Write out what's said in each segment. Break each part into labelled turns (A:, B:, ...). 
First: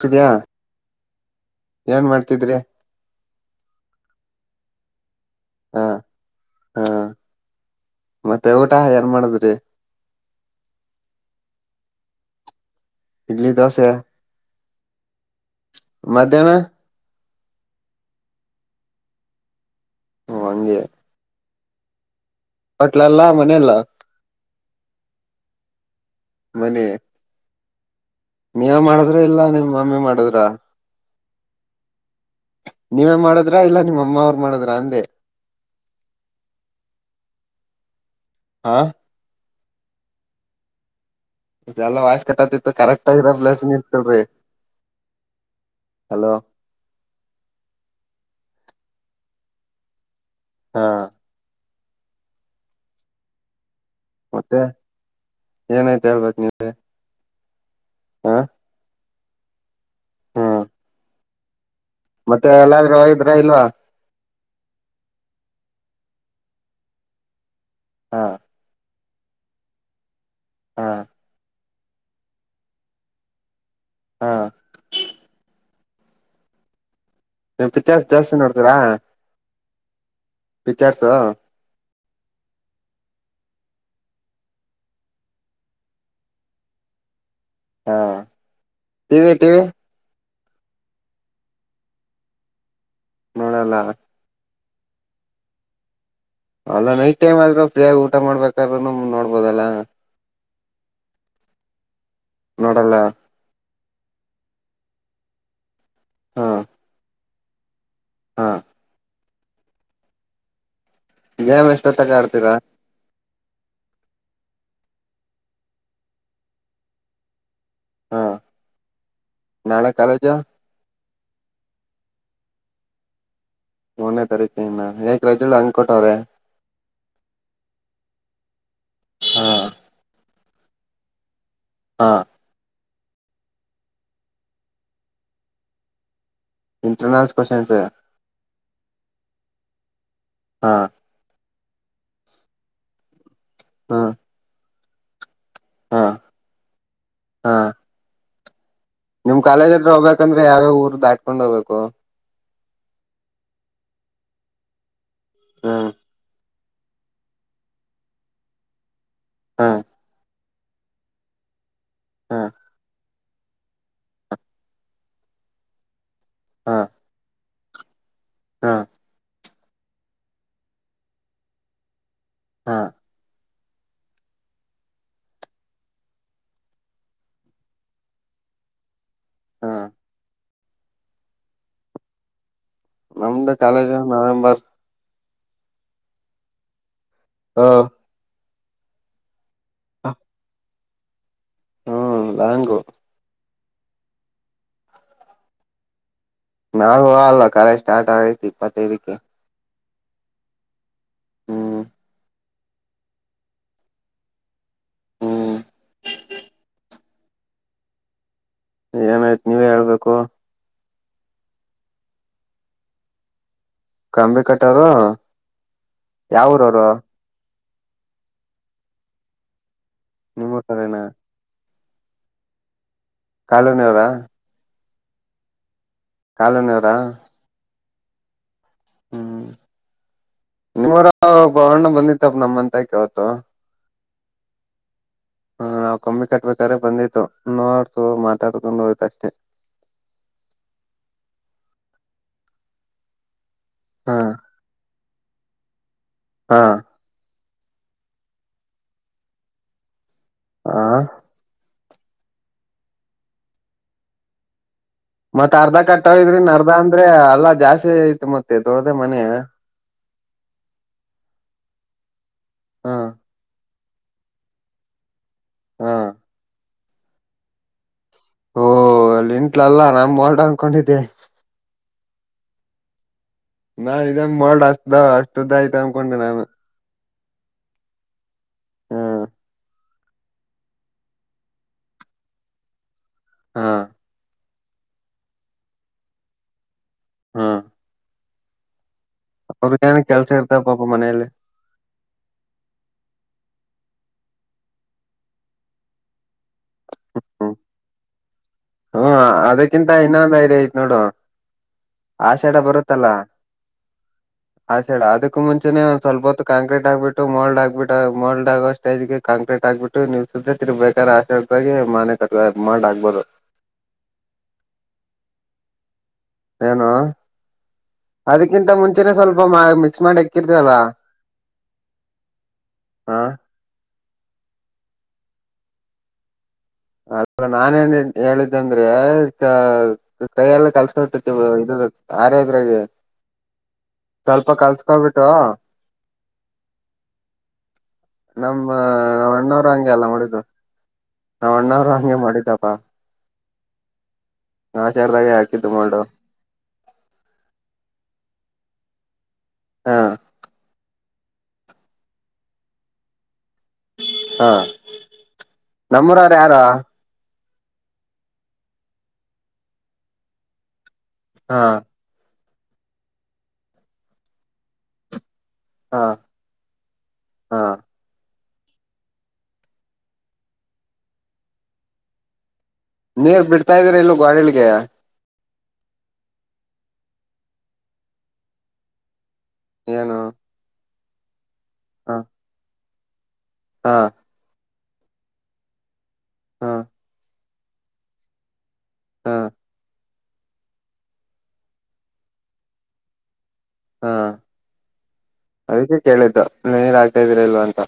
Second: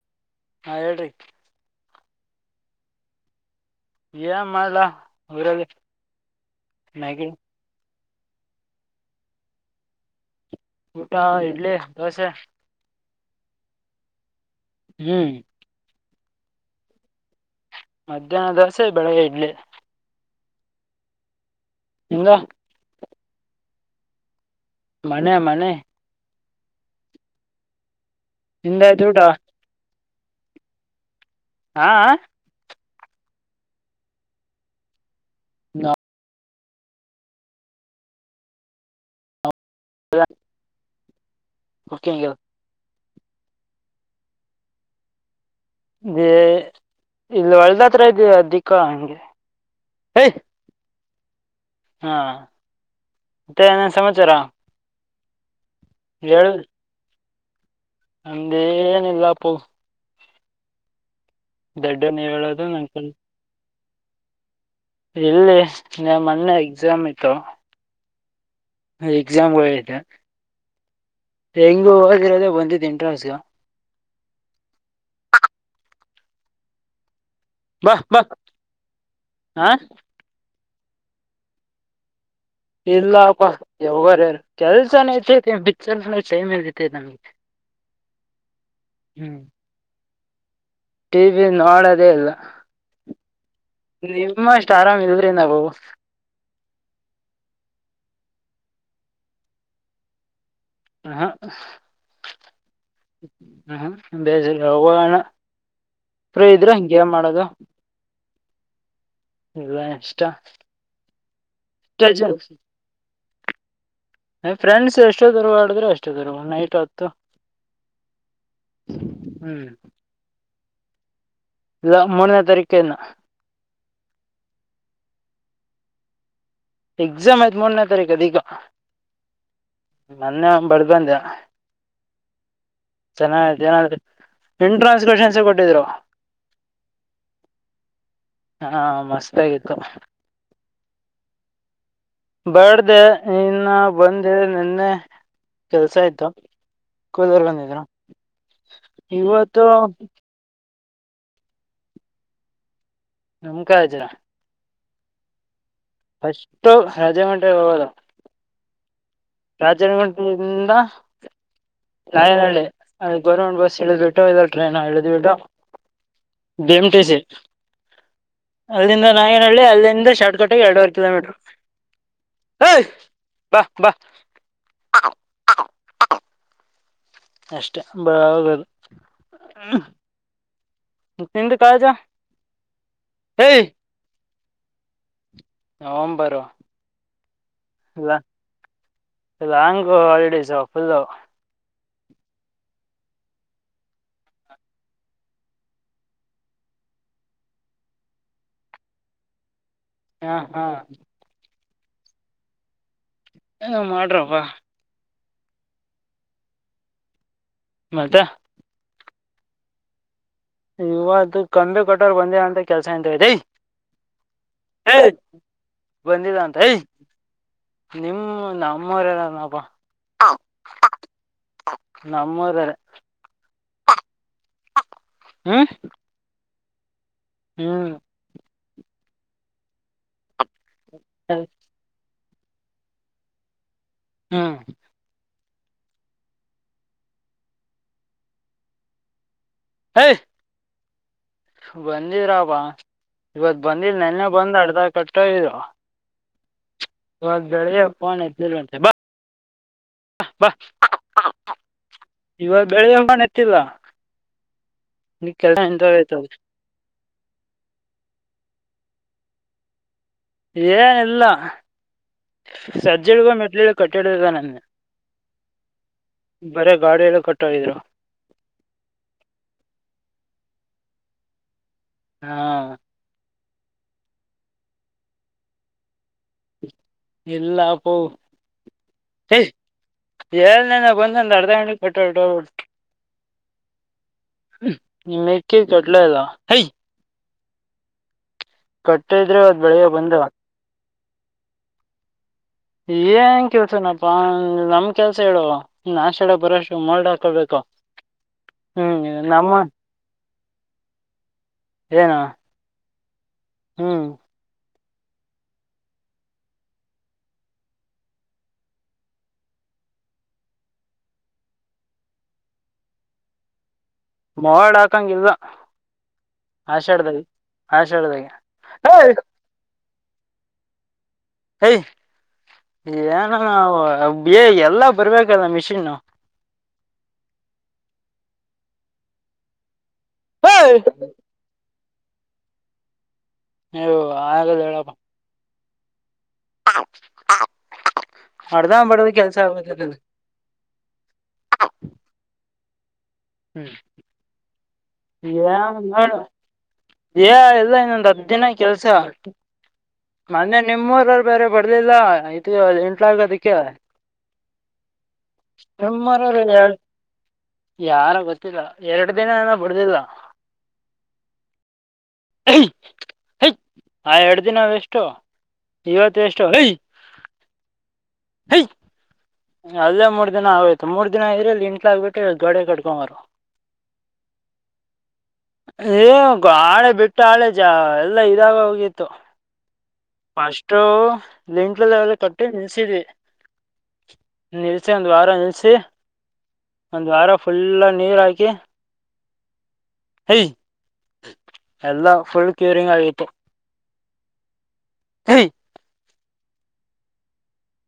A: ತಿದ್ಯಾ
B: ಹಾ ಹೇಳ್ರಿ
A: ಏನ್ ಮಾಡ್ತಿದ್ರಿ
B: ಏನ್ ಮಾಡ್ಲಾ ಊರಲ್ಲಿ
A: ಹ ಹ
B: ಮ್ಯಾಗಿ
A: ಮತ್ತೆ ಊಟ ಏನ್ ಮಾಡದ್ರಿ
B: ಊಟಾ ಇಡ್ಲಿ ದೋಸೆ
A: ಇಡ್ಲಿ ದೋಸೆ
B: ಹ್ಮ್
A: ಮಧ್ಯಾಹ್ನ
B: ಮಧ್ಯಾಹ್ನ ದೋಸೆ, ಬೆಳಗ್ಗೆ ಇಡ್ಲಿ.
A: ಓ ಹಂಗೆ
B: ನಿಂಗ
A: ಟ್ಲಲ್ಲಾ ಮನೇಲ್ಲ
B: ಮನೆ ಮನೆ
A: ಮನೆ ನೀವ
B: ನಿಂದ ಆಯ್ತು
A: ಮಾಡುದ್ರ
B: ಊಟ
A: ಇಲ್ಲ ನಿಮ್ಮ್ ಮಮ್ಮಿ ಮಾಡುದ್ರ
B: ಆ ಆ
A: ನೀವೇ ಮಾಡುದ್ರ ಇಲ್ಲ ನಿಮ್ಮ ಅಮ್ಮ ಅವ್ರ ಮಾಡದ್ರ ಅಂದೆ
B: ನಾ
A: ಆ
B: ಹ
A: ಎಲ್ಲ ವಯರ್ಸ್ ಕಟ್ಟಾಗ್ತಿತ್ತು ಕರೆಕ್ಟ್ ಆಗಿರೋ ಪ್ಲೇಸ್ಗ್ ನಿಂತಕಳ್ರಿ.
B: ಏ ಇಲ್ಲಿ ಹೊಲ್ದತ್ರ ಇದ್ದಿವಿ ಅದಿಕೊ ಹಂಗೆ ಎಯ್
A: ಹಾ
B: ಹಾ ಮತ್ತೆ ಏನೆನ್ ಸಮಾಚಾರಾ
A: ಏನಾಯ್ತ ಹೇಳ್ಬೇಕ್ ನೀವೇ
B: ನಂದೇನಿಲ್ಲಪ್ಪೋ
A: ಹ್ಮ್
B: ನೀವ್
A: ಮತ್ತೆ
B: ಹೇಳೋದು ನನ್
A: ಎಲ್ಲಾದ್ರೂ
B: ಕೈ
A: ಹೋಗಿದ್ರಾ ಇಲ್ವಾ
B: ಇಲ್ಲಿ ನಾ ಮೊನ್ನೆ ಎಕ್ಸಾಮ್ ಇತ್ತು
A: ಹಾ
B: ಎಕ್ಸಾಮ ವೇಟ್.
A: ಹಾ
B: ಹೆಂಗೂ ಓದಿರೋದೆ ಬಂದಿದ್ದ್ ಇಂಟ್ರನ್ಸ್ಗೇ
A: ಹಾ ನ್
B: ಬಾ
A: ಪಿಚ್ಚರ್ಸ್ರ್
B: ಬಾ
A: ಜಾಸ್ತಿ ನೋಡ್ತೀರಾ?
B: ಹಾ
A: ಪಿಚ್ಚರ್ಸಾ
B: ಇಲ್ಲಪ್ಪ ಯಾವ್ಗಾರ ಕೆಲ್ಸನ ಐತಿ ಬಿಚ್ಚಲ್ಸ ಟೖಮ್ ಎಲ್ಲಿತೆ ನಮ್ಗೆ.
A: ಹಾ ಟಿವಿ ಟಿವಿ
B: ಟಿ ವಿ ನೋಡದೇ ಇಲ್ಲ
A: ನೋಡಲ್ಲ
B: ನಿಮ್ಮ ಷ್ ಆರಾಮ್ ಇಲ್ರಿ ನಾವು
A: ಅಲ್ಲ ನೈಟ್ ಟೈಮ್ ಆದ್ರೂ ಫ್ರೀಯಾಗಿ ಊಟ ಮಾಡ್ಬೇಕಾರೂನು ನೋಡ್ಬೋದಲ್ಲ.
B: ಹ
A: ನೋಡಲ್ಲ
B: ಹ ಬೇಜ [unintelligible] ಹೋಗಣ ಫ್ರೀ
A: ಹಾ
B: ಇದ್ರ ಹಂಗೆೇನ್ ಮಾಡೋದು?
A: ಹಾ
B: ಲಯನ್ಸ್ಟಾ [unintelligible]
A: ಗೇಮ್ ಎಷ್ಟೊತ್ತಂಕ ಆಡ್ತೀರಾ?
B: ನಮ್ ಫ್ರೆಂಡ್ಸ್ ಎಷ್ಟೋತ್ತೊರ್ಗೊ ಆಡಿದ್ರೆ ಅಷ್ಟೋತ್ತೊರ್ಗು ನೈಟ್ ಹೊತ್ತು.
A: ಹಾ
B: ಹ್ಮ್
A: ನಾಳೆ ಕಾಲೇಜು
B: ಇಲ್ಲ ಮೂರನೇ ತರಿಕಿನ್ನ
A: ಮೂರನೇ ತರೀಕಿನ್ನ ಯಾಕ್ ರಜ್ಗಳು ಹಂಗ್ಕೊಟವ್ರೆ?
B: ಎಕ್ಸಾಮ್ ಐತ್ ಮೂರ್ನೇ ತಾರೀಕು ಅದಿಕ.
A: ಹಾ
B: ಮೊನ್ನೆ ಅಂಗ್ ಬೆಳ [unintelligible] ಬಂದೆ
A: ಹಾ
B: ಚೆನ್ನ ಏನ [unintelligible] ಎಂಟ್ರಾನ್ಸ್ ಕೊಷನ್ಸೆ ಕೊಟ್ಟಿದ್ರು
A: ಇಂಟರ್ನಲ್ಸ್ ಕ್ವಶನ್ಸ್
B: ಹಾ ಮಸ್ತಾಗಿತ್ತು.
A: ಹಾ
B: ಬೇಡ್ದೆ ಇನ್ನ
A: ಹಾ
B: ಬಂದೆ ನೆನ್ನೆ ಕೆಲ್ಸ
A: ಹಾ
B: ಇತ್ತು ಕೂಲ್ದೋರ್
A: ಹಾ
B: ಬಂದಿದ್ರು.
A: ನಿಮ್
B: ಇವತ್ತು
A: ಕಾಲೇಜ್ ಹತ್ರ ಹೋಗ್ಬೇಕಂದ್ರೆ ಯಾವ್ಯಾವ್ ಊರ್ ದಾಟ್ಕೊಂಡ್ ಹೋಗ್ಬೇಕು?
B: ನಮುಕ [unintelligible]
A: ಹಾ
B: ಫಸ್ಟು ರಜೆ ಮಂಟೆಗ್ ಹೋಗೋದು
A: ಹಾ
B: ರಾಜನಗುಂಟಟ ಮುಃದ
A: ಹಾ
B: ರಾಯನಹಳ್ಳಿ. ಅಲ್ ಗೌರ್ಮೆಂಟ್ ಬಸ್ ಇಳಿದ್ ಬಿಟ್ಟು ಇಲ್ಲ ಟ್ರೈನ್ ಇಳಿದ್ ಬಿಟ್ಟು ಬಿ
A: ಹಾ
B: ಎಂ ಟಿ ಸಿ
A: ಹಾ
B: ಅಲ್ಲಿಂದ ನಾಗೆನಳ್ಳಿ ಅಲ್ಲಿಂದ ಶಾರ್ಟ್ಕಟ್ಗೆ ಎರಡುವರ್ ಕಿಲೋಮೀಟರು.
A: ಹಾ
B: ಹಯ್ ಬ ಬ ಅಷ್ಟೇ
A: ಹಾ
B: [unintelligible] ತಿಿಂದ ಕಾಳಜ [unintelligible]
A: ನಮ್ದ ಕಾಲೇಜ್ ನವೆಂಬರ್
B: ನವೆಂಬರ್ ಅಲ್ಲ ಲಾಂಗ್ ಹಾಲಿಡೇಸ್ ಫುಲ್ಲ.
A: ಹ್ಮ್ ಲಾಂಗು ನಾ ಹೊಲ್ಲಾ ಕಾಲೇಜ್ ಸ್ಟಾರ್ಟ್ ಆಗೖತಿ ಇಪ್ಪತ್ತೖದಿಕ್ಕೆ.
B: ಹಾ ಹಾ
A: ಹ್ಮ್
B: ಏನೋ ಮಾಡ್ರಪ್ಪ
A: ಹ್ಮ್
B: ಮತ್ತೆ
A: ಮತ್ [unintelligible] ನೀವೇ ಹೇಳ್ಬೇಕು.
B: ಇವತ್ತು ಕಂಬಿ ಕೊಟ್ಟೋದ್ ಒಂದೇ ಅಂತ ಕೆಲ್ಸ ಎಂತ ದೇ
A: ಕಂಬಿ ಕಟ್ಟೋರು
B: ಹೇ ಬಂದಿಲ್ಲಂತ್ ಹೆ
A: ಯಾವೂರವ್ರು
B: ನಿಮ ನಮ್ಮರೆಲ್ಲನಪಾ.
A: ನಿಮ್ಮ ಕಡೆನಾ.
B: ನಮ್ಮೂದ್ರ.
A: ಕಾಲೋನವರಾ.
B: ಹ್ಮ
A: ಕಾಲನವರಾ.
B: ಹ್ಮ್
A: ಹ್ಮ್ ನಿಮ್ಮವರ
B: ಅದ್-
A: ಬವಣ್ಣ ಬಂದಿತ್ತು. [unintelligible]
B: ಹ್ಮ
A: ಹ್ಮ ನಾವ್ ಕಮ್ಮಿ ಕಟ್ಬೇಕಾದ್ರೆ ಬಂದಿತು ನೋಡ್ತು ಮಾತಾಡದೋಯ್ತು ಅಷ್ಟೇ.
B: ಯ್ ಬಂದಿರಲ್ಲವಾ ಇವತ್ ಬಂದಿಲ್ಲ
A: ಹಾ
B: ನೆನ್ನೆ ಬಂದ ಅರ್ದ ಕಟ್ಟ ಇರು.
A: ಹಾ
B: ಗ ಪೋನ್ ಎಲಿ ಬ ಬ.
A: ಹ
B: ಇವಾಗ ಬೆಳಿ ಹಕೊಂಡ ಎತ್ತಿಲ್ಲ. ನೀ
A: ಮತ್ತತ್
B: ಕೆಲಸ
A: ಅರ್ಧ ಕಟ್ಟೋ
B: ನಿಂತೋಗೈತದ
A: ಇದ್ರಿ ಅರ್ಧ ಅಂದ್ರೆ ಅಲ್ಲಾ ಜಾಸ್ತಿ ಐತ್ ಮತ್ತೆ ಇದು. ಅದ ಮನೆ.
B: ಏನಿಲ್ಲ
A: ಹಾ
B: ಸಜ್ಜಡ್ಗ ಮೆಟ್ಲಿ ಕಟ್ಟಿಡದ ನನ್ಗೆ.
A: ಹಾ
B: ಬರ ಗಾಡಿ ಎಲ್ಲ ಕಟ್ಟಿದ್ರು.
A: ಓಲ್ಲಿ ಇಂಟ್ಲಲ್ಲ ನಮ್ಮ ಮಾಡಡ್ ಅನ್ಕೊಂಡಿದ್ದೆ.
B: ಹಾ
A: ನಾ ಇದಂಗ ಮಾಡೋ ಅಷ್ಟದ ಅಷ್ಟ್ದ ಆಯ್ತ ಅನ್ಕೊಂಡೆ ನಾನ.
B: ಎಲ್ಲಾಪ್ಪ.
A: ಹ್ಮ್
B: ಎಏಳ್ ನನ ಬಂದೊಂದು ಅರ್ಧ ಗಂಟೆಗೆ ಕಟೋ [unintelligible]
A: ಹಾ
B: [unintelligible]
A: ಹಾ
B: ಕಟ್ಟಿದ್ರೆ ಇವತ್
A: ಅವ್ರ
B: ಬೆಳಿಗ್ಗೆ
A: ನ್
B: ಬಂದು
A: ಕೆಲ್ಸ ಇರ್ತ ಪಾಪ ಮನೆಯಲ್ಲಿ.
B: ಏನ್ ಕೆಲ್ಸನಪಾ ನಮ್ ಕೆಲ್ಸ ಹೇಳುವ ಇ ನಾಶಡ ಬರೋಷ್ಟು ಮರ್ಡ್ ಹಾಕೊಳ್ಬೇಕ.
A: [inaudible] ಹ್ಮ ಅದಕ್ಕಿಂತ ಇನ್ನೊಂದು ಐರಿ ಆಐತ್ ನೋಡು.
B: ಏನು
A: ಆಷಾಡ ಬರುತ್ತಲ್ಲ.
B: ಹ್ಮ್
A: ಹ ಸೇಡ ಅದಕ್ ಮುಚೆ ಒಂದ ಸ್ವಲ್ ಹೊತ್ತು ಕಾಂಕ್ರೀಟ್ ಆಬಿಟ್ಟ ಮೋಲ್ಡ್ ಆಗ್ ಬಿಟ್ಟ ಮೋಲ್ಡ್ ಆಗೋಷ್ಟೇ ಕಾಂಕ್ರೀಟ್. ಹಾಕ್ಬಿಟ್ಟು ನೀಸುುತ್ತ ತಿರ್ಬೇಕಾದ್ರೆ ಆಶಗಿ ಮನೆ ಕ ಮಾಡ ಹಾಕ್ಬೋದು.
B: ಮೋಡ್ ಹಾಕಂಗಲ್ದ.
A: ಏನು
B: ಆಷಾಢದಾಗ
A: ಅದಕ್ಕಿಂತ ಮುಂಚೆನೆ
B: ಏಯ್
A: ಸ್ವಲ್ಪ ಮಾ ಮಿಕ್ಸ್ ಮಾಡಿ ಎಕ್ಕಿರ್ತವಲ್ಲಾ.
B: ಯ ಏನು ಏ ಎಲ್ಲ ಬರ್ಬೇಕಲ್ಲ ಮಿಷಿನ್
A: ಅಲ್ಲ ನಾನೇನ್ ಹೇಳಿದ್ದಂದ್ರೆ ಕೈಯ ಎಲ್ಲ
B: ಏಯ್!
A: ಕಲ್ಸಟ್ಟತಿ ಇ ಆರದ್ರಾಗ
B: ಅಯ್ಯೋ
A: ಸ್ವಲ್ಪ
B: ಆಗಲ್ಲ ಹೇಳಪ್ಪ
A: ಕಲ್ಸ್ಕೊ್ಬಿಟ್ಟು.
B: [unintelligible]
A: ನಮ್ಮ
B: ಅರ್ಧ ಬರ್ದ ಕೆಲ್ಸ
A: ಒ್ಣವ್ರ ಹಂಗೆ
B: ಆಗ್ಬೇಕಲ್ಲ
A: ಅಲ್ಲ ಉಡಿದು. ನಾವ ಅಣ್ಣ್ರ ಹಂಗೆ ಮಾಡಿದ್ದಪ್ಪ.
B: ಹ್ಮ್
A: ಹಾಕಿದ್ದು ಮೋಲ್ಡು
B: [unintelligible] ಇಲ್ಲ ಇನ್ನೊಂದು್ ಹದ ದಿನ ಕೆಲ್ಸ
A: ಹ
B: ಆ ಮೆ ನಿಮ್ಮೂರ ಬೇರೆ ಬರ್ಲಿಲ್ಲ ಆಯ್ ಎಂಟ್ ಆ ಅದಕ್ಕೆ. ಕವ
A: ಹ
B: ಎಮ್ಮರ
A: ನಮ್ಮೂರವ್ರ ಯಾರು
B: ರಾರ. ಯಾರ ಗೊತ್ತಿಲ್ಲ ಎರಡು ದಿನ ನಾನ ಬಿಡ್ದಲ್ವಾ.
A: ಹಾ
B: ಆ ಎರಡು ದಿನ ಎಷ್ಟು
A: ಹ
B: ಇವತಷ್ಟ ಹ
A: ಹ
B: ಹ ಅಲ್ಲೇ ಮೂರ್ ದಿನ ಆಯತ ಮೂರ್ ದಿನ ಇದ್ರೆಲ್ಲಿ ಇಂಟ್ಲ ಆಗ್ಬಟ್ಟ ಗಡೆ ಕಡು
A: ನೀರ್ ಬಿಡ್ತಾ ಇದ್ರ ಇಲ್ಲ ಗಾಡಿಲ್ಗೆ
B: ಏ ಆಾಳೆ ಬಿಟ್ಟು ಆಳೆ ಜ ಎಲ್ಲ ಇದಾಗ ಹೋಗಿತ್ತು
A: ಏನು
B: ಫಸ್ಲಂಟ್ವೆಲ್ ಕಟ್ಟಿ ನಿಲ್ಸಿದವಿ
A: ಹಾ
B: ಹಚ್ಚೆ ಒಂದ್ ವಾರ ನಿಲ್ಸಿ
A: ಹ
B: ಒಂದ್ ವಾರ ಫುಲ್ ನೀರ್ ಹಾಕಿ
A: ಹಾ
B: ಯ ಎಲ್ಲಾ ಫುಲ್ ಕ್ಯೂರಿಂಗ್ ಆಗಿತ್ತು
A: ಹಾ
B: ಹೈ
A: ಅದಕ್ಕೆ ಕೇಳಿದ್ದು ನೀ ನೀರ ಆಗ್ತಾ ಇದೀರಿಲ್ವಾ ಅಂತ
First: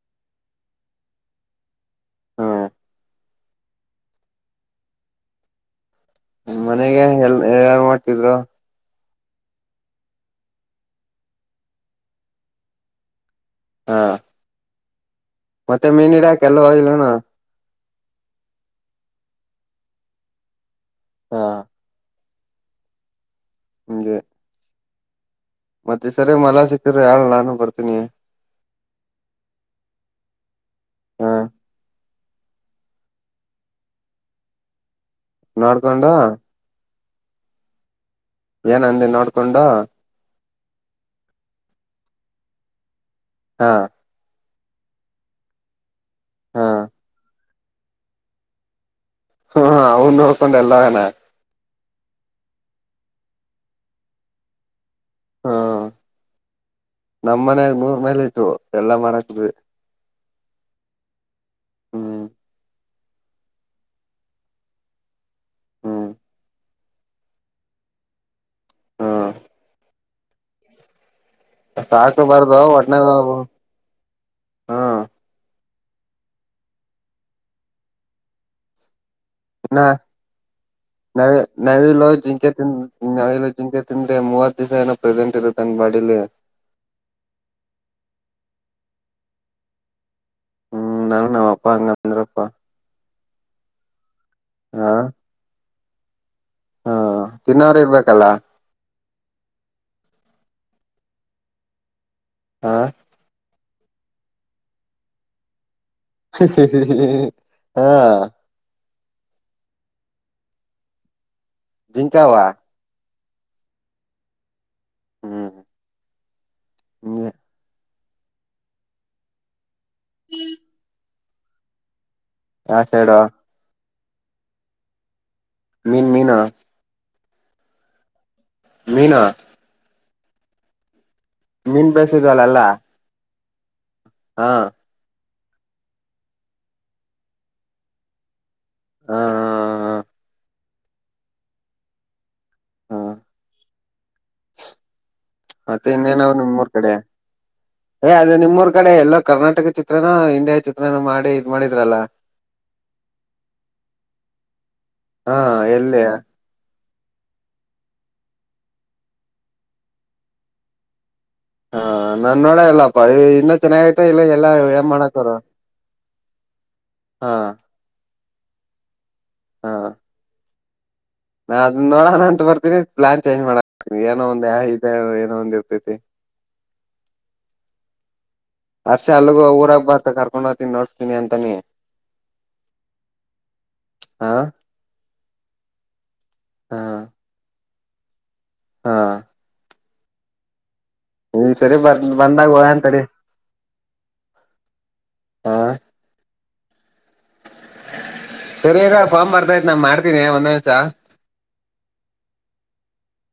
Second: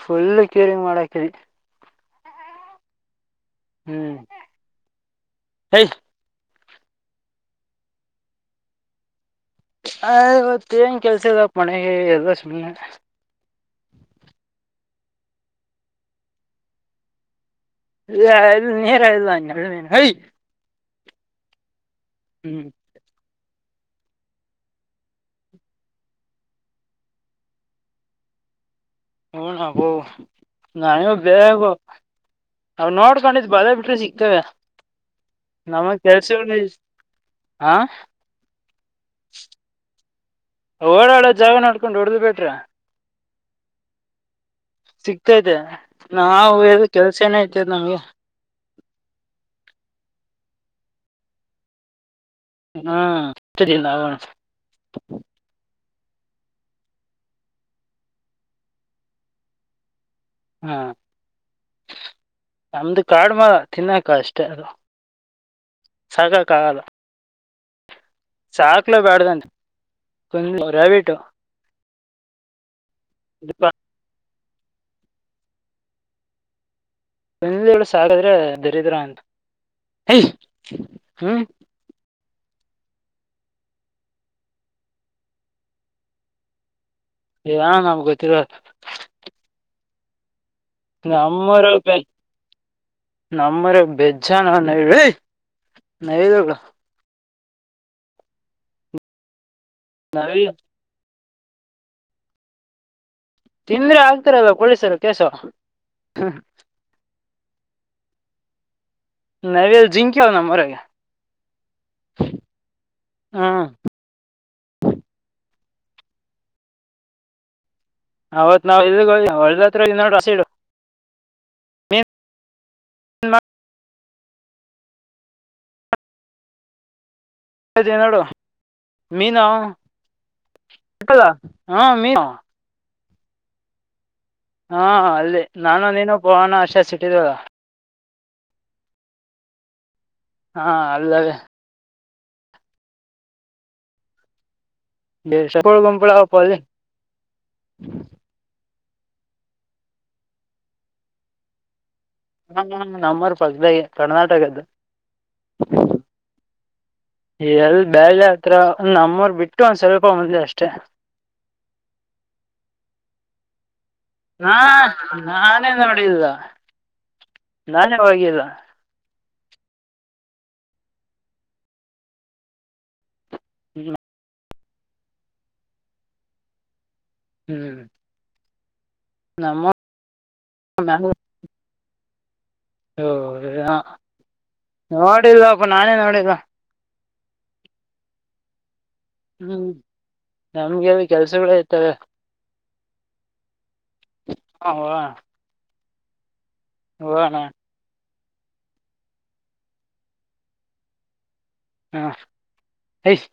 B: ಫುಲ್ಲು ಕ್ಯರಿ ಮಾಡಾಕಿ
A: ಹ್ಮ್
B: ಹ್ಮ್ ಸ
A: ಮನೆಗೆ ಎಲ್ ಯಾಗ ಮಾಡ್ತಿದ್ರು
B: ಅವತ್ತ ಏನ್ ಕೆಲ್ಸದ ಮನೆಗೆ ಎ ಸನಿಲ್ಲ
A: ಹಾ ಮತ್ತೆ ಮೀನ ಇಡಾಕೆಲ್ಲ ಇಲ್ಲನಾ
B: ರ ನೀರ ಮೇನು ಹ
A: ಹಾ
B: ಹ್ಮ್
A: ಗೆ ಮತ್ತೆ ಸರಿ ಮಲಾ ಸಿಕ್ಕಿದ ಯಾಳ್ ನಾನು ಬರ್ತೀನಿ
B: ಹ ನಬೋ ನಾನ
A: ಹ
B: ಬೇಬ [unintelligible] ಅವ ನೋಡ್ಕೊಂಡಿದ್ ಬರ ಬಿಟ್ರೆ ಸಿಗ್ತವೆ ನಮಗ್
A: ನೋಡ್ಕೊಂಡು
B: ಕೆಲ್ಸ ಹಾ
A: ಏನ್ ಅಂದೆ ನೋಡ್ಕೊಂಡು
B: ಓಡಾಡೋ ಜಾಗ ನಡ್ಕೊಂಡು ಹೊಡ್ದ್ ಬಿಟ್ರ
A: ಹಾ
B: ಸಿಗ್ತತೆ ನಾವವು
A: ಹ
B: ಹೇಳ ಕೆಲ್ಸ ಏನೇ ಐತದ ನಮ್ಗೆ
A: ಹ ಅವನು ಹೋಡ್ಕೊಂಡ ಎಲ್ಲ ನ
B: ಹ್ಮ ಸರಿಲ್ಲ ಅವಣ
A: ಹಾ ನಮ ಮನಾಗ ನೂರ್ ಮೈಲ್ ಇತ್ತು ಎಲ್ಲಾ ಮರಕದ್ವಿ
B: ಹ್ಮ್
A: ಹ್ಮ್
B: ನಮ್ದು ಕಾಡ್ಮಾರ ತಿನ್ನಕ ಅಷ್ಟೆ ಅದು
A: ಹ್ಮ್
B: ಸಾಕಕ್ ಆಗಲ್ಲ ಸಾಕ್ಲು
A: ಹ್ಮ್
B: ಬ್ಯಾಡ್ದಾನ ರಬಟ್ಟು
A: ಸಾಕಬಾರದು ಒಟ್ನಾಗ ಹಾ
B: ಬೆರಳುಗಳು ಸಾಕಾದ್ರೆ ದರಿದ್ರ ಅಂತ
A: ನ
B: ಹೈ ಹ್ಮ್
A: -ನ- ನವಿಲು ಜಿಂಕೆ ಮುಂದೆ ತಿಂದ್ ಜಿಂಕೆ ಜಿಂಕೆ ತಿಂದ್ರೆ ಮೂವತ್ತು ದಿವಸ ಏನೋ ಪ್ರೆಸೆಂಟ್ ಇಗ್ ಮಾಡಲಿ
B: ಏನ್ನೂ ನಮ್ಗೆ ಗೊತ್ತಿಲ್ಲ
A: ಹ್ಮ್ ನಾನು ನಮ್ಮ ಅಪ್ಪ
B: ನಮ್ಮೂರುಪ
A: ಹಂಗಂದ್ರಪ್ಪ
B: ನಮ್ಮ್ರ ಬೆಜ್ಜಾನ
A: ಹಾ
B: ನೈರಿ ನೈದ
A: ತಿನ್ನೋರು ಇರ್ಬೇಕಲ್ಲ
B: ನಾವ
A: ಹಾ
B: ತಿಂದ್ರೆ ಆಗ್ತಾರಲ್ಲ ಪೊಲೀಸರು ಕಸ
A: ಹ ಹ ಹ ಹಾ
B: ನವಲ್ ಜಿಂಕಿಯ ನ ಮರ
A: ಜಿಂಕಾವ
B: ಹಾಂ
A: ಹ್ಮ್ಂ ಇಂಗ್ಗ್
B: ಅವತ್ ನಾವ್ ಏಲ್ಒಳ್ಳದತ್ರ -ಇ -ನೋಡು ಆಸಿಡ್
A: ಯಾ- ಸೈಡು ಮೀನ್ -ಮೀನಾ
B: ಅದೇ ನೋಡು ಮೀನು ಸಿಕ್ಕಲ್ಲ ಹಾ
A: ಮೀನ್
B: ಮೀನು
A: ಬಸ್ರದಳ್ಲ
B: ಹಾ -ಅಲ್ಲಿ ನಾನು ನೀನು ಪೋವಾನ ಆಶೆ ಸಿಟ್ಟಿದಳ
A: ಹಾ -ಹಾ- ಹಾ -ಹಾ
B: ಹಾ -ಹ್-ಅಲ್ಲದೆ
A: ಹಾ
B: ಗುಂಪಳ
A: ಇನ್ನೇನಾವ್
B: ಗುಂಪಳವಪ್ಪ ಅಲ್ಲಿ
A: ನಿಮ್ಮೂರ್ ಕಡೆ -ಏ- ಅದೇ ನಿಮ್ಮೂರ್ -ಕ್ ಈ- ಕಡೆ ಎಲ್ಲ ಕರ್ನಾಟಕ ಚಿತ್ರನ ಇಂಡಿಯಾ ಚಿತ್ರನ ಮಾಡಿ ಇದ್ ಮಾಡಿದ್ರಲ್ಲ
B: ನಮ್ -ನಮ್ -ನಮ್ಮೂರ ಪಕ್ಕದಾಗಿಂದ್ದು ಕರ್ನಾಟಕದ್ದು
A: ಹಾ ಎಲ್ಲಿ
B: ಎಲ್ ಬ್ಯಾಲ್ ಹತ್ರ -ಒ -ನಮ್ಮೂರ್ ಬಿಟ್ಟು ಒಂದ್ ಸ್ವಲ್ಪ ಮುಂದ್ ಅಷ್ಟೆ.
A: ಹ- ನಾನ್ ನೋಡೇ ಇಲ್ಲಪ್ಪ ಇನ್ನ ಚೆನ್ನಾಗಿ
B: ಹಾ- ನಾನೇ ನೋಡಿಲ್ಲ
A: ಹಾ
B: ನಾನೇ ಹೋಗಿದ್ದ
A: ಹಾ ನಾ- ಅದನ್ನ ನೋಡೋಣ ಅಂತ ಬರ್ತೀನಿ ಪ್ಲಾನ್ ಚೇಂಜ್ ಮಾಡತನಿ ಏನೋ ಒಂದ -ಯ ಇದೆ ಏನೋ ಒಂದ್ ಇರ್ತೈತಿ. [inaudible]
B: ಹ್ಮ್
A: ಅರ್ಷೆ ಅಲ್ಗ
B: ನಮ್ಮ
A: ಊರಾಗ ಬತ ಕರ್ಕೊಂಡು ಹೋಗತಿ ನೋಡಸ್ತೀನಿ ಅಂತಾನೆ.
B: ಹೌ-ಏ- ನೋಡಿಲ್ವಾ ಅಪ್ಪ ನಾನೇ ನೋಡಿಲ್ವಾ.
A: ಹಾ ಹಾ
B: ಹ್ಮ್ಂ - ನಮ್ಗೆ
A: ಈ
B: ಕೆಲ್ಸಗಳೇ
A: ಸರಿ
B: ಇರ್ತಾವೆ.
A: ಬರ್ ಬಂದಾಗ ಹೋಗಂತಡಿ
B: ಹ-ವ್
A: ಹಾ
B: ವಗ್ಗೂಣ
A: ಸರಿರಾ ಫಾರ್ಮ್ ಬರ್ತಯ್ತ್ -ನಾ- ಮಾಡ್ತೀನಿ ಒಂದೇ ನಿಮಿಷ.
B: ಹಾ- ಹೇಸ್